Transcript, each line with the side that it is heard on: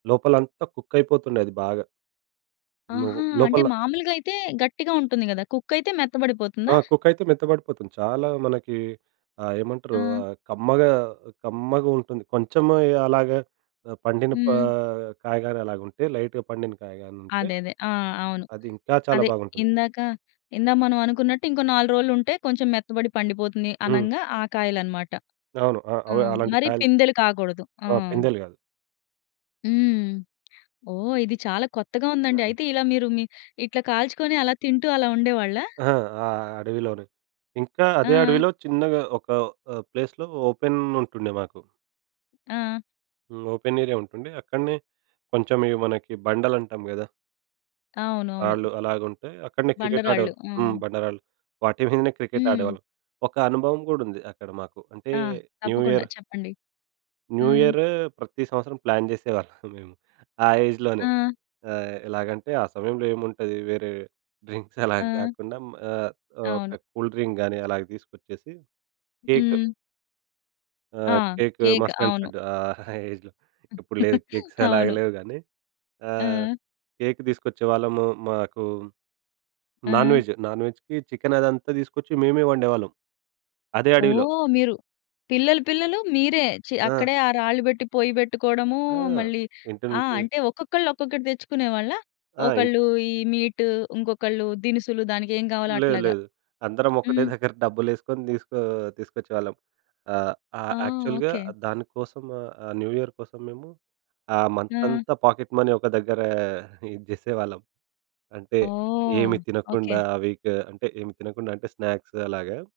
right: లోపలంతా కుక్కైపోతుండే అది బాగా. లో
left: ఆహా! అంటే
right: లోపల
left: మాములుగా అయితే గట్టిగా ఉంటుంది గదా! కుక్ అయితే
right: ఆ!
left: మెత్తబడిపోతుందా?
right: కుక్కైతే మెత్తబడిపోతుంది. చాలా మనకి ఆహ్, ఏమంటారు?
left: ఆ!
right: ఆహ్, కమ్మగా కమ్మగుంటుంది. కొంచెము అలాగా పండిన
left: హ్మ్.
right: ఆహ్, కాయగాని అలాగుంటే లైట్‌గా పండిన కాయగనుంటే,
left: అదే. అదే. ఆ! అవును.
right: అది ఇంకా చాలా
left: అదే
right: బాగుంటుంది.
left: ఇందాక ఇందా మనం అనుకున్నట్టు ఇంకో నాలుగు రోజులుంటే కొంచెం మెత్తబడి పండిపోతుంది
right: హ్మ్.
left: అనంగా ఆ కాయలు అన్నమాట.
right: అవును. ఆ!
left: ఆ!
right: అవే అలాంటి
left: మరి
right: కాయలు
left: పిందెలు కాగూడదు. ఆ!
right: ఆ! పిందలు గాదు.
left: హ్మ్. ఓహ్! ఇది చాలా కొత్తగా ఉందండి. అయితే ఇలా మీరు మీ ఇట్లా కాల్చుకొని అలా తింటూ అలా ఉండేవాళ్ళా?
right: ఆ! ఆ అడవిలోనే. ఇంకా అదే
left: ఆ!
right: అడవిలో చిన్నగా ఒక ఆహ్, ప్లేస్‌లో ఓపెన్ ఉంటుండే మాకు.
left: ఆ!
right: హ్మ్. ఓపెన్ ఏరియా ఉంటుండే. అక్కడనే కొంచెం ఇవి మనకి బండలంటాం గదా!
left: అవునవును.
right: రాళ్ళు అలాగుంటే అక్కడనే క్రికెట్
left: బండరాళ్ళు.
right: ఆడేవాళ్ళం.
left: ఆ!
right: హ్మ్ బండారాళ్ళు వాటి మీదనే క్రికెట్
left: హ్మ్.
right: ఆడేవాళ్ళం. ఒక అనుభవం గూడా ఉంది. అక్కడ మాకు అంటే
left: ఆ!
right: న్యూ
left: తప్పకుండా
right: ఇయర్...
left: చెప్పండి.
right: న్యూ
left: హ్మ్.
right: ఇయర్ ప్రతి సంవత్సరం ప్లాన్ జేసేవాళ్ళం మేము. ఆ ఏజ్‌లోనే
left: ఆ!
right: ఆహ్, ఎలాగంటే ఆ సమయంలో ఏముంటుంది వేరే డ్రింక్స్ అలా
left: ఆ!
right: గాకుండా ఆహ్,
left: అవును.
right: ఒక కూల్ డ్రింక్ గానీ అలా తీసుకొచ్చేసి. కేక్.
left: హ్మ్. ఆ!
right: ఆహ్, కేక్
left: కేక్
right: మస్ట్ అండ్
left: అవును.
right: షుడ్ ఆహ్, ఏజ్‌లో. ఇప్పుడు లేదు కేక్స్ అలాగా
left: అవును.
right: లేవు గాని, ఆహ్,
left: ఆ!
right: కేక్ తీసుకొచ్చేవాళ్ళము. మాకు నాన్
left: ఆ!
right: వెజ్, నాన్ వెజ్‌కి చికెన్ అదంతా తీసుకొచ్చి మేమే వండేవాళ్ళం అదే అడవిలో.
left: ఓహ్! మీరు పిల్లలు పిల్లలు మీరే చె
right: ఆ!
left: అక్కడే ఆ రాళ్ళు పెట్టి పొయ్యి పెట్టుకోవడము
right: ఆ!
left: మళ్ళీ,
right: ఇంటి
left: ఆ!
right: నుంచి.
left: అంటే ఒక్కొక్కళ్ళు ఒక్కొక్కటి తెచ్చుకునేవాళ్ళ?
right: ఆ! ఇం
left: ఒకళ్ళు ఈ మీట్ ఇంకొకళ్ళు దినుసులు దానికి ఏం గావాలో
right: లేదు
left: అట్లాగా.
right: లేదు. అందరం ఒకటే
left: హ్మ్.
right: దగ్గర డబ్బులేసుకొని తీసుకో తీసుకొచ్చేవాళ్ళం. ఆహ్,
left: ఆ!
right: ఆహ్, యాక్చువల్‌గా
left: ఓకే.
right: దానికోసం ఆహ్, న్యూ ఇయర్ కోసం మేము ఆ
left: ఆ!
right: మంతంతా పాకెట్ మనీ ఒక దగ్గర ఇది చేసేవాళ్ళం. అంటే
left: ఓహ్!
right: ఏమి తినకుండా
left: ఓకే.
right: ఆ వీక్ అంటే ఏమి తినకుండా అంటే స్నాక్స్ అలాగా.